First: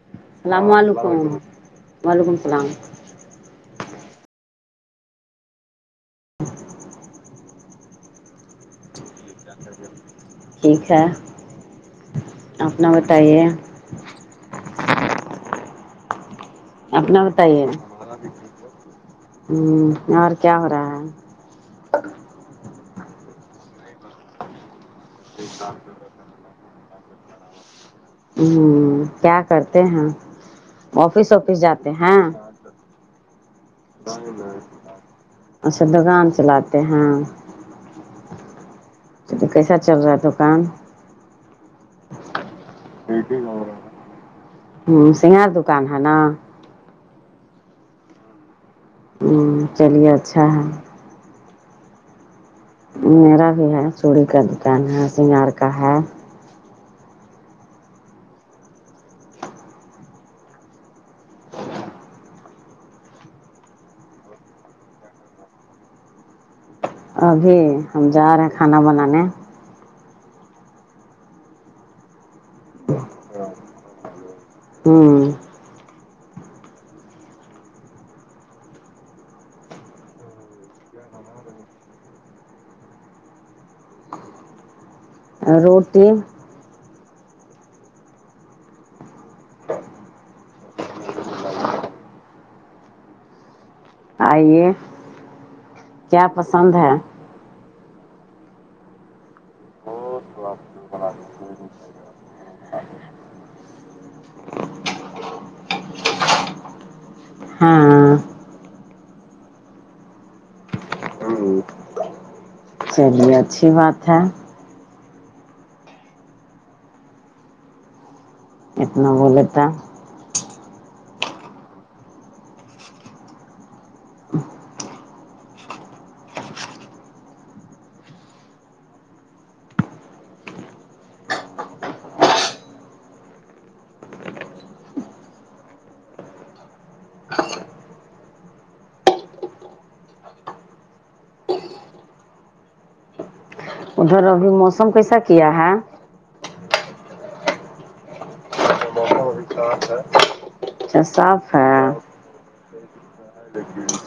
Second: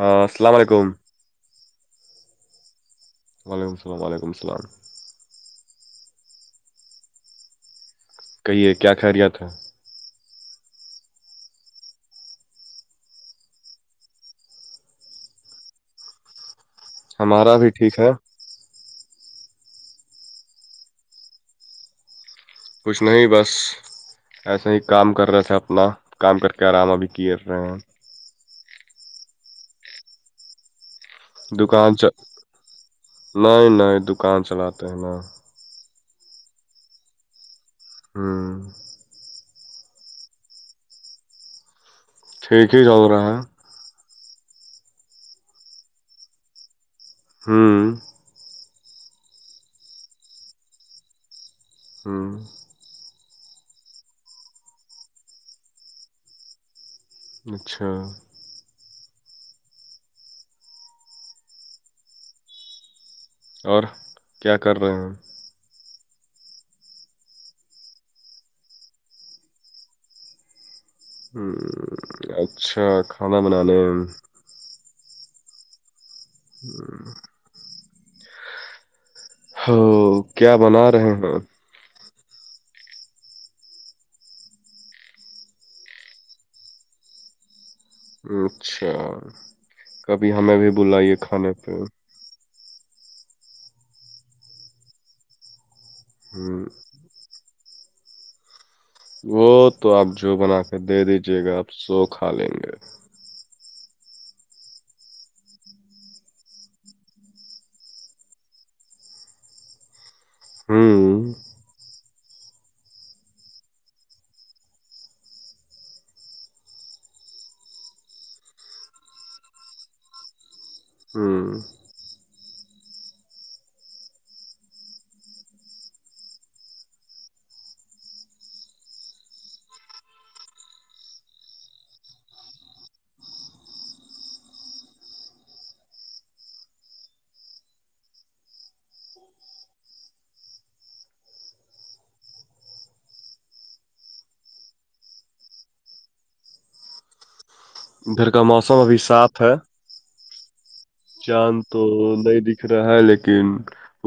ہاں السلام اللام و علیکم وعلیکم السلام وعلیکم السلام علیکم السلام کہیے کیا خیریت ہے ٹھیک ہے اپنا بتائیے اپنا ہمارا بتائیے ہ بھی ٹھیک ہے اور کیا ہو رہا ہے کچھ نہیں بس ایسے ہی کام کر رہے تھے اپنا کام کر کے آرامہ بھی کیے رہے ہیں ہ کیا کرتے ہیں آفس آفس دکان جاتے چ ہیں نہیں نہیں دکان چلاتے ہیں نا اچھا دکان چلاتے ہیں ہاں [unintelligible] تو کیسا چل رہا ہے دکان [unintelligible] ٹیک ہی س [unintelligible] ہ سگار دکان ہے نا [unintelligible] ہوں [unintelligible] ہوں چلیے اچھا ہے ہوں میرا بھی ہے چوڑی کا دکان ہے سگار کا ہے اچھا اور کیا کر رہے ہیں ہم ابھی ہم جا رہے ہیں کھانا بنانے ہ اچھا کھانا بنانے ہوں ہوں ہ کیا بنا رہے ہیں [unintelligible] روٹی [unintelligible] اچھا کبھی ہمیں بھی بلائیے کھانے پہ [unintelligible] آئیے کیا ہ پسند ہے وہ تو آپ جو بنا کے دے دیجے گا آپ سو کھا لیں گے ہاں ہوں [unintelligible] چلیے اچھی بات ہے اتنا بولے تھا ہوں [unintelligible] ادھر ابھی موسم کیسا کیا ہے ادھر کا موسم ابھی صاف ہے اچ سر [unintelligible] چد تو د دک [unintelligible] دکھ رہا ہے لیکن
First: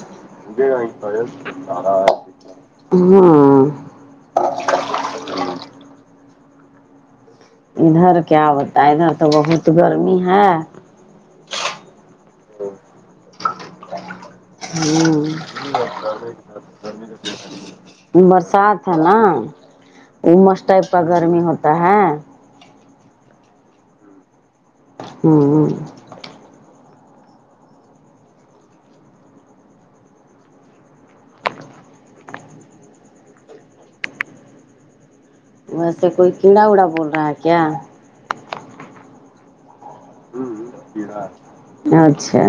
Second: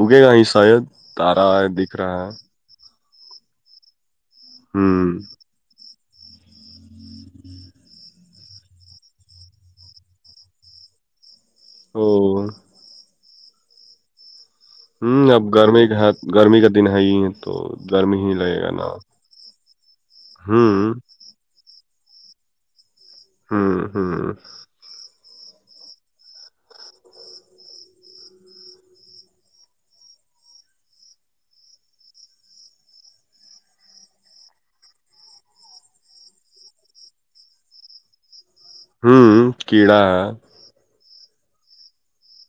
اگے گا ہی شاید تارا ہے دکھ رہا ہے [unintelligible] ہوں [unintelligible] ہوں [unintelligible] ادھر کیا بتا ہے ادھر تو بہت گرمی ہے او [unintelligible] اب ہوں گرمی کا ہے، گرمی کا دن ہے [unintelligible] ہی تو گرمی ہی لگے گا برسات ہے نا مس ٹائپ ہوں کا گرمی ہوتا ہے ہوں ہوں ہوں [unintelligible] ویسے کوئی کیڑا وڑا بول رہا ہے کیا ہوں کیڑا پیرار اچھا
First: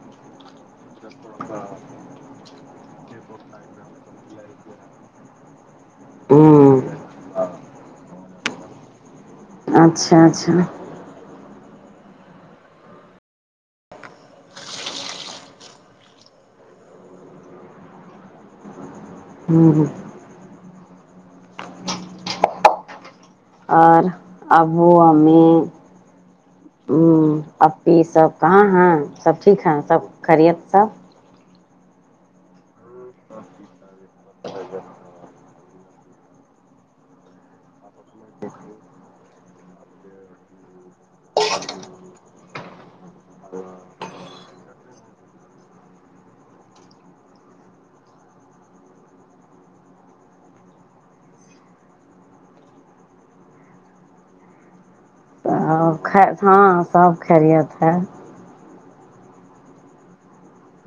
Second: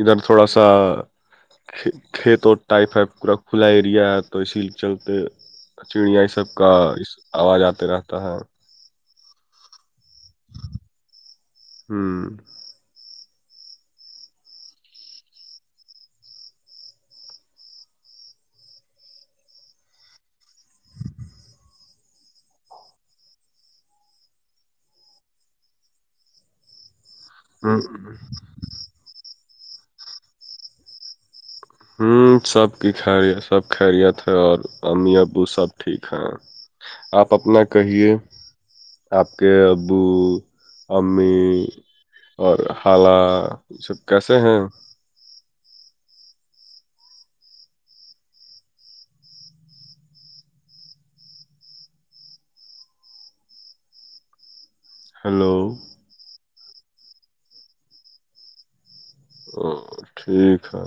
ادھر تھوڑا سا ک کھیت اور ٹائیفائڈ پورا کھلا ایریا ہے تو اسی چلتے چڑیا یہ سب کا ہوں آواز آتے رہتا ہے اچھا اچھا ہوں ہوں ہوں اور ابو ہمیں ا سب کہاں ہے سب ٹھیک ہے سب خریعت سب ہوں سب کی خری سب خیریت ہے اور امی ابو سب ٹھیک ہے آپ اپنا کہیے آپ کے ابو امی اور حال یہ سب کیسے ہیں ہلو خ ہاں سب خریت ہے ا ٹھیک ہے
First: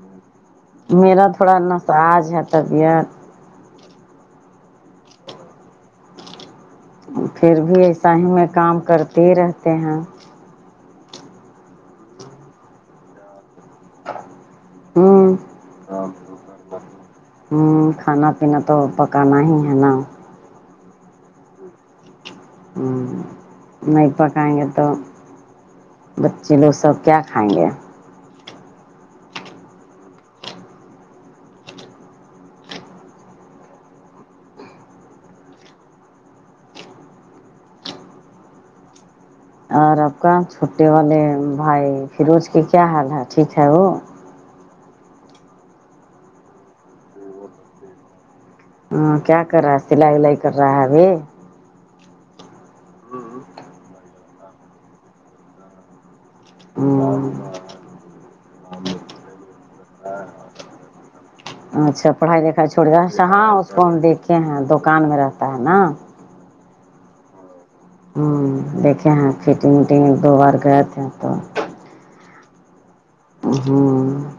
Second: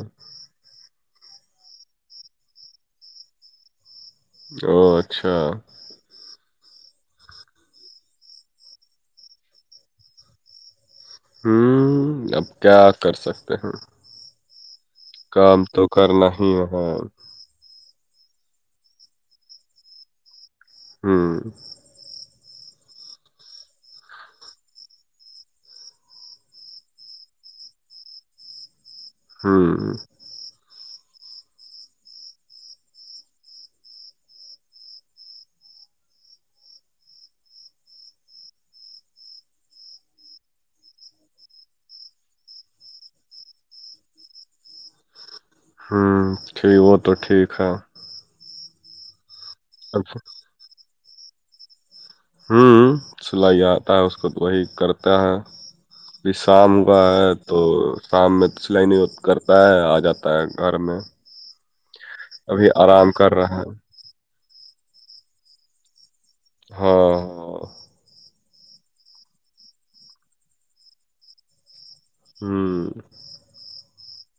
میرا تھوڑا نساج ہے طبیعت او اچھا پھر بھی ایسا ہی میں کام کرتے ہی رہتے ہیں ہوں اب کیا کر سکتے ہیں ہوں کام تو کرنا ہی ہے ہوں کھانا پینا تو پکانا ہی ہے نا ہوں ہوں نہیں پکائیں گے تو بچے لوگ سب کیا کھائیں گے ہاں اور آپ کا چھٹے والے بھائی فیروز کے کیا حال ہے ٹھیک ہے وہ ہوں پھر وہ تو ٹھیک ہے ہاں کیا کر رہا ہے سلائی اب- ولائی کر رہا ہے ابھی ہوں سلائی آتا ہے اس کو وہی کرتا ہے پھر شام کاا ہے تو شام میں تو سلائی نہیں کرتا ہے آ جاتا ہے گھر میں ا اچھا پڑھائی لکھائی ابھی چھوڑ گیا آرام اچھا کر ہاں رہا ہے اس کو ہم دیکھے ہیں دکان میں رہتا ہے نا ہاں ہاں ہوں دیکھے ہیں فٹنگ وٹنگ ایک دو بار گئے تھے تو ہوں ہوں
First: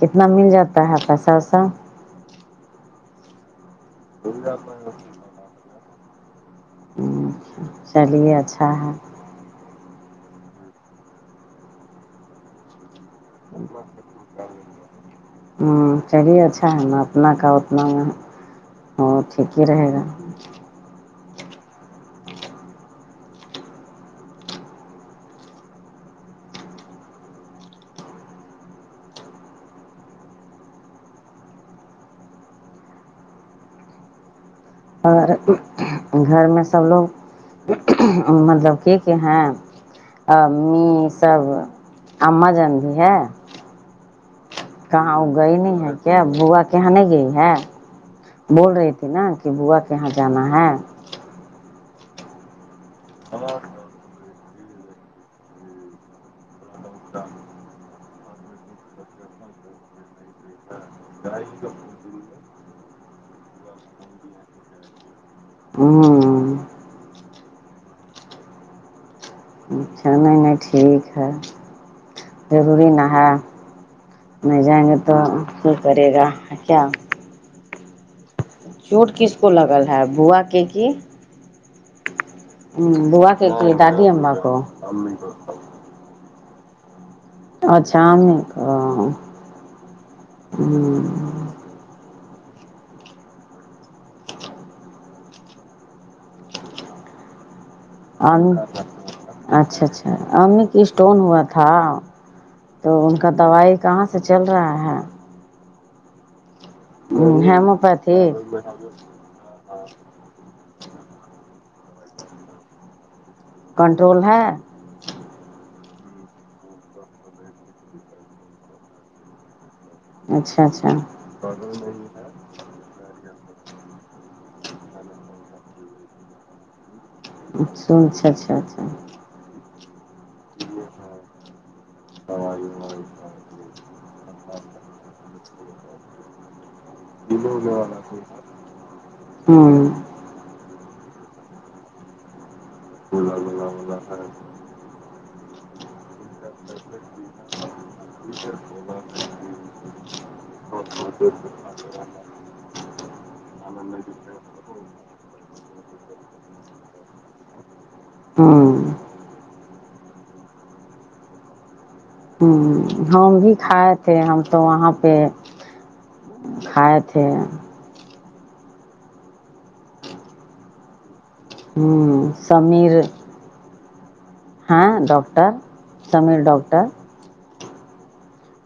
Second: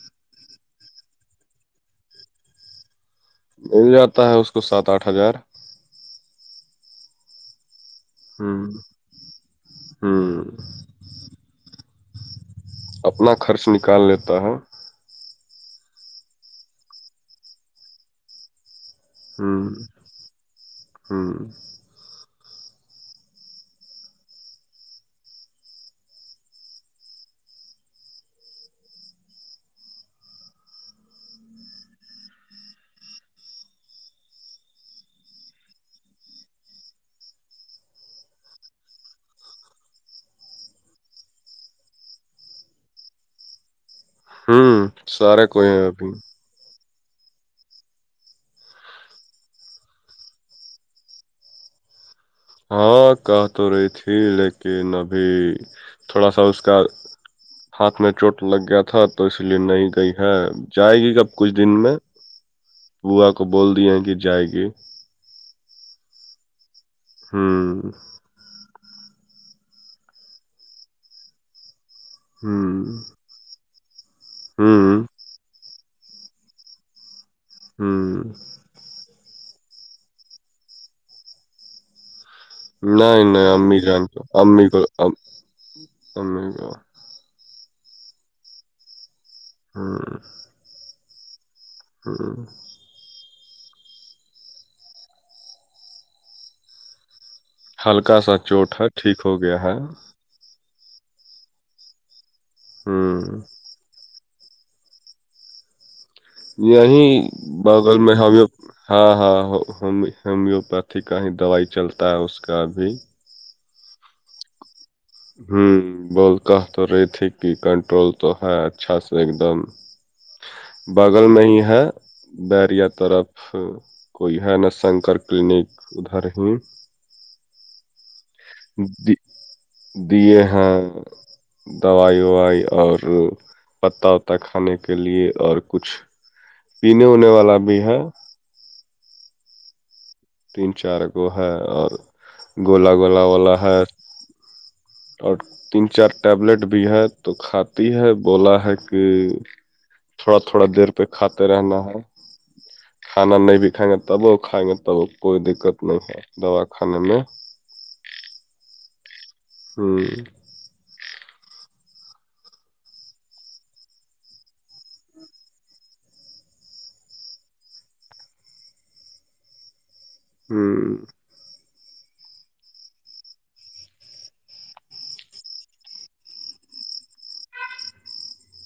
کتنا مل جاتا ہے پیسہ ویسہ مل جاتا ہے اس کو سات آٹھ ہزار چلیے ہوں اچھا ہے ہوں اپنا خرچ نکال لیتا ہے ہوں چلیے اچھا ہے نا اپتنا کا اتنا وہ ٹھیک ہی ہوں رہے گا ہوں اور گھر میں سب لوگ مطلب کی کہ ہیں ا امی سب امم جان بھی ہے ہوں کہاں وہ سارے گئی کوئی نہیں ہیں ہے ابھی کیا با کہاں نہیں گئی ہے بول رہی تھی نا کہ بوا کہاں جانا ہے ہاں کہ تو رہی تھی لیکن ابھی تھوڑا سا اس کا ہاتھ میں چوٹ لگ گیا تھا تو اس لیے نہیں گئی ہے جائے گی کب کچھ دن میں بووا کو بول دیے کہ جائے گی ہوں ہوں اچ چھ نہیں نہیں ٹھیک ہے ہوں ضروری نہ ہا نہیں جائیں گے ہوں تو یہ کرے گا کیا ہوں چوٹ کس کو لگل ہے بوا کے کی نہیںائ بوا کے کی نہیںائ دادی امبا کو امی ج ا کو کو اچ شام کو ہاں ہوں ہوں ہلکا سا اور چوٹ ہے ٹھیک ہو گیا ہے اچھا اچھا امی کی اسٹون ہوا تھا تو ان کا ہوں دوائی کہاں سے چل رہا ہے یہیں بغل میں ہیموپیتھی ہمیں ہاں ہاں ہو ہومیوپیتھی کا ہی دوائی چلتا ہے اس کا ابھی کنٹرول ہے ہوں بول کہ تو رہی تھی کہ کنٹرول تو ہے اچھا سے ایک دم اچھا اچھا بغل میں ہی ہے برییا طرف کوئی ہے نا شنکر کلینک ادھر ہی اچھا اچھا اچھا دے ہاں دوائی وائی اور پتہ وتا کھانے کے لیے اور کچھ پینے ہونے والا بھی ہے ہوں تین چار گو ہے اور گولا گولا والا ہے ا اور تین چار ٹیبلیٹ بھی ہے تو کھاتی ہے بولا ہے کہ تھوڑا تھوڑا دیر پہ کھاتے رہنا ہے کھانا نہیں بھی کائیں گے تب وہ کائیں گے تب کوئی دقت نہیں ہے دوا کانے میں ہوں ہ ہ ہم بھی کھائے تھے ہم تو وہاں پہ کھائے تھے ہوں ہوں سمیر ہاں ڈاکٹر سمیر ڈاکٹر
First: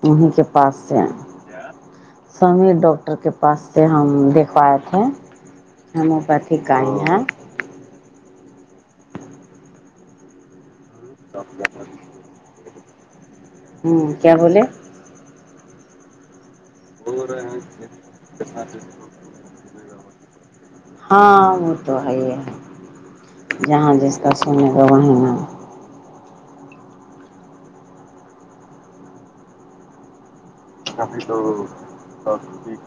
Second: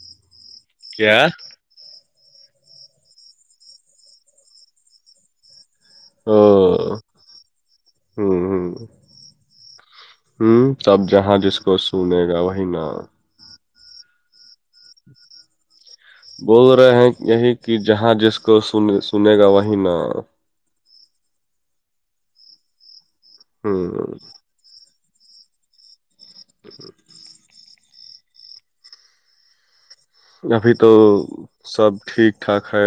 انیں کے پاس سے کیا سمیر ڈاکٹر کے پاس سے ہم دکھوائے تھے ہومیوپیتھی ہاں کایں ہیں ہوں ہوں ہوں تب جہاں جس کو سنے گا وہی نا ہوں کیا بولے بول رہے ہیں یہی کہ جہاں جس کو سنے سنے گا وہی نا ہاں وہ تو ہے ہے جہاں جس ہوں کا سنے گا وہیں نہ ہ ابھی تو سب ٹھیک ٹھاک ہے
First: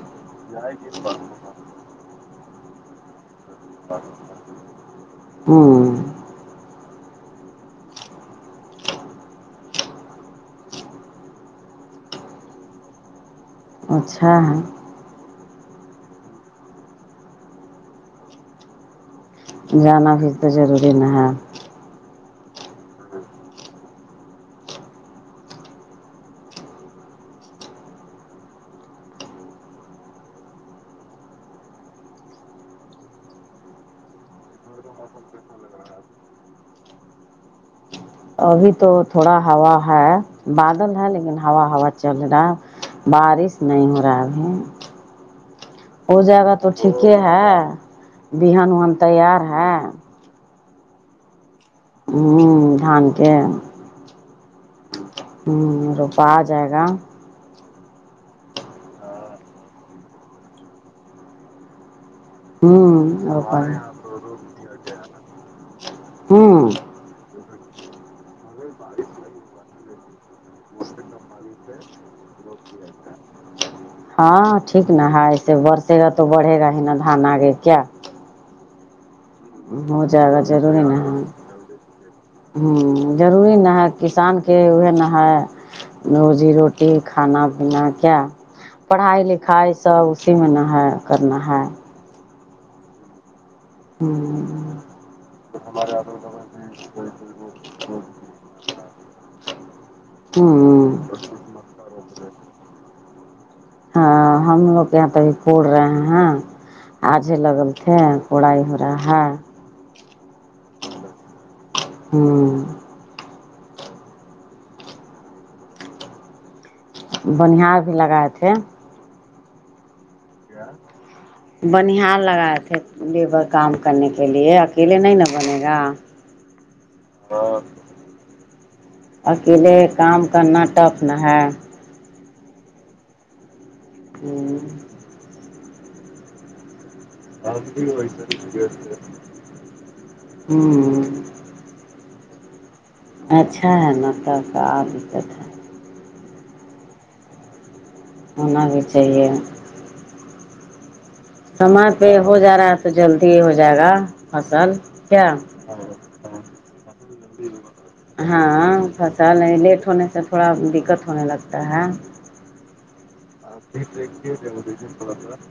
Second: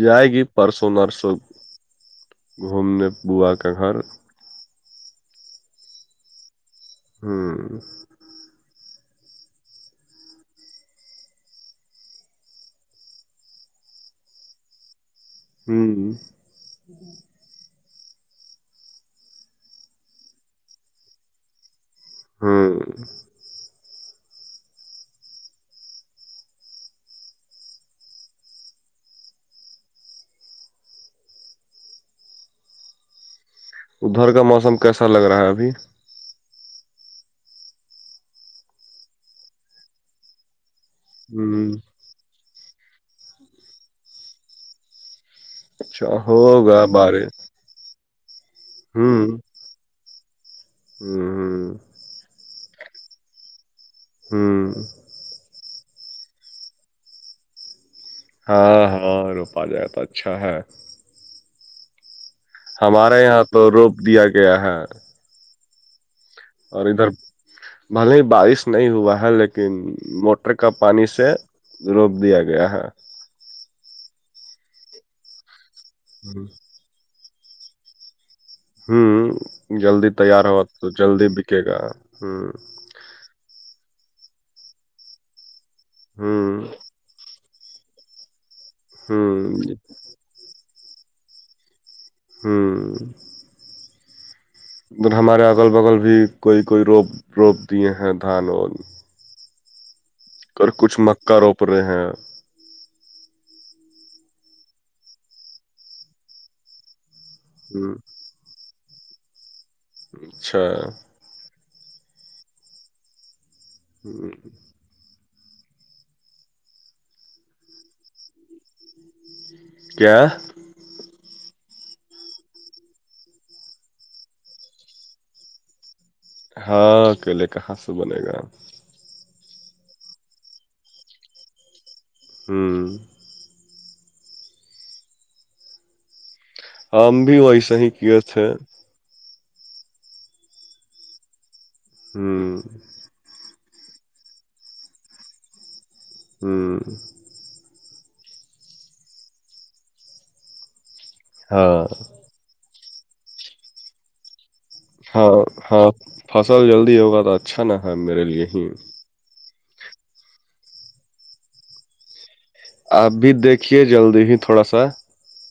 جائے گی پرسوںنر سو گھومنے با کا گھر ہوں ہوں اچھا ہے ہوں جانا بھی تو ضروری نہ ہے ہوں ادھر کا موسم کیسا لگ رہا ہے ابھی ابھی تو تھوڑا ہوا ہے بادل ہے لیکن ہا ہوں ہوا چل رہا ہے بارش نہیں ہو رہا ہے اب اچھا ہو جائے گا تو ہوگا ٹھیک بارے ہے بہان وہان تیار ہے ہوں ہ ہ دھان کے ہوں ہوں روپا آ جائے گا ہاں ہاں روپ آ جائے تو اچھا ہے ہوں ہمارے یہاں روپا تو روپ دیا گیا ہے ہوں اور ادھر بھلے ہی بارش نہیں ہوا ہے لیکن موٹر کا پانی سے روپ دیا گیا ہے ہاں ٹھیک نا ہے ایسے برسے گا تو بڑھے گا ہی نا دھان آگے کیا ہوں ہو جلدی جائے گا تیار ہو ضروری تو نا ہے جلدی بکے گا ہ ہوں ضروری نہ ہے کسان کے وہ ن ہے ہے روزی ہوں روٹی کھانا پینا کیا پڑھائی ہوں لکھائی سب اسی میں نہ ہے کرنا ہے ہوں ہوں ادھر ہمارے اگل بغل بھی کوئی کوئی روپ روپ دیے ہیں دھان اور اور کچھ ہ مکا روپ رہے ہیں ہاں ہم لوگ کے یہاں تب پور رہے ہیں آجے لگل ہ تھے اڑائی ہو رہا ہے اچھا ہوں [unintelligible] بنیا بھی لگائے تھے کیا کیا بنیا لگائے تھے لیبر کام کرنے کے لیے اکیلے نہیں نا بنے گا ہاں اکیلے کہاں سے بنے گا اکیلے کام کرنا ٹف نہ ہے ہوں ہوں ہم بھی ویسا ہی کیے تھے ہوں ہاں اچھا ہے ن کا دقت ہے ہوں ہونا بھی چاہیے ہاں سمج پہ ہو جا رہا ہے تو جلدی ہو جائے گا فصل کیا ہاں ہاں فصل جلدی ہوگا تو اچھا نہ ہے میرے لیے ہی چ نہیں لیٹ ہونے سے تھوڑا دقت ہونے لگتا ہے آپ بھی دیکھیے جلدی ہی تھوڑا سا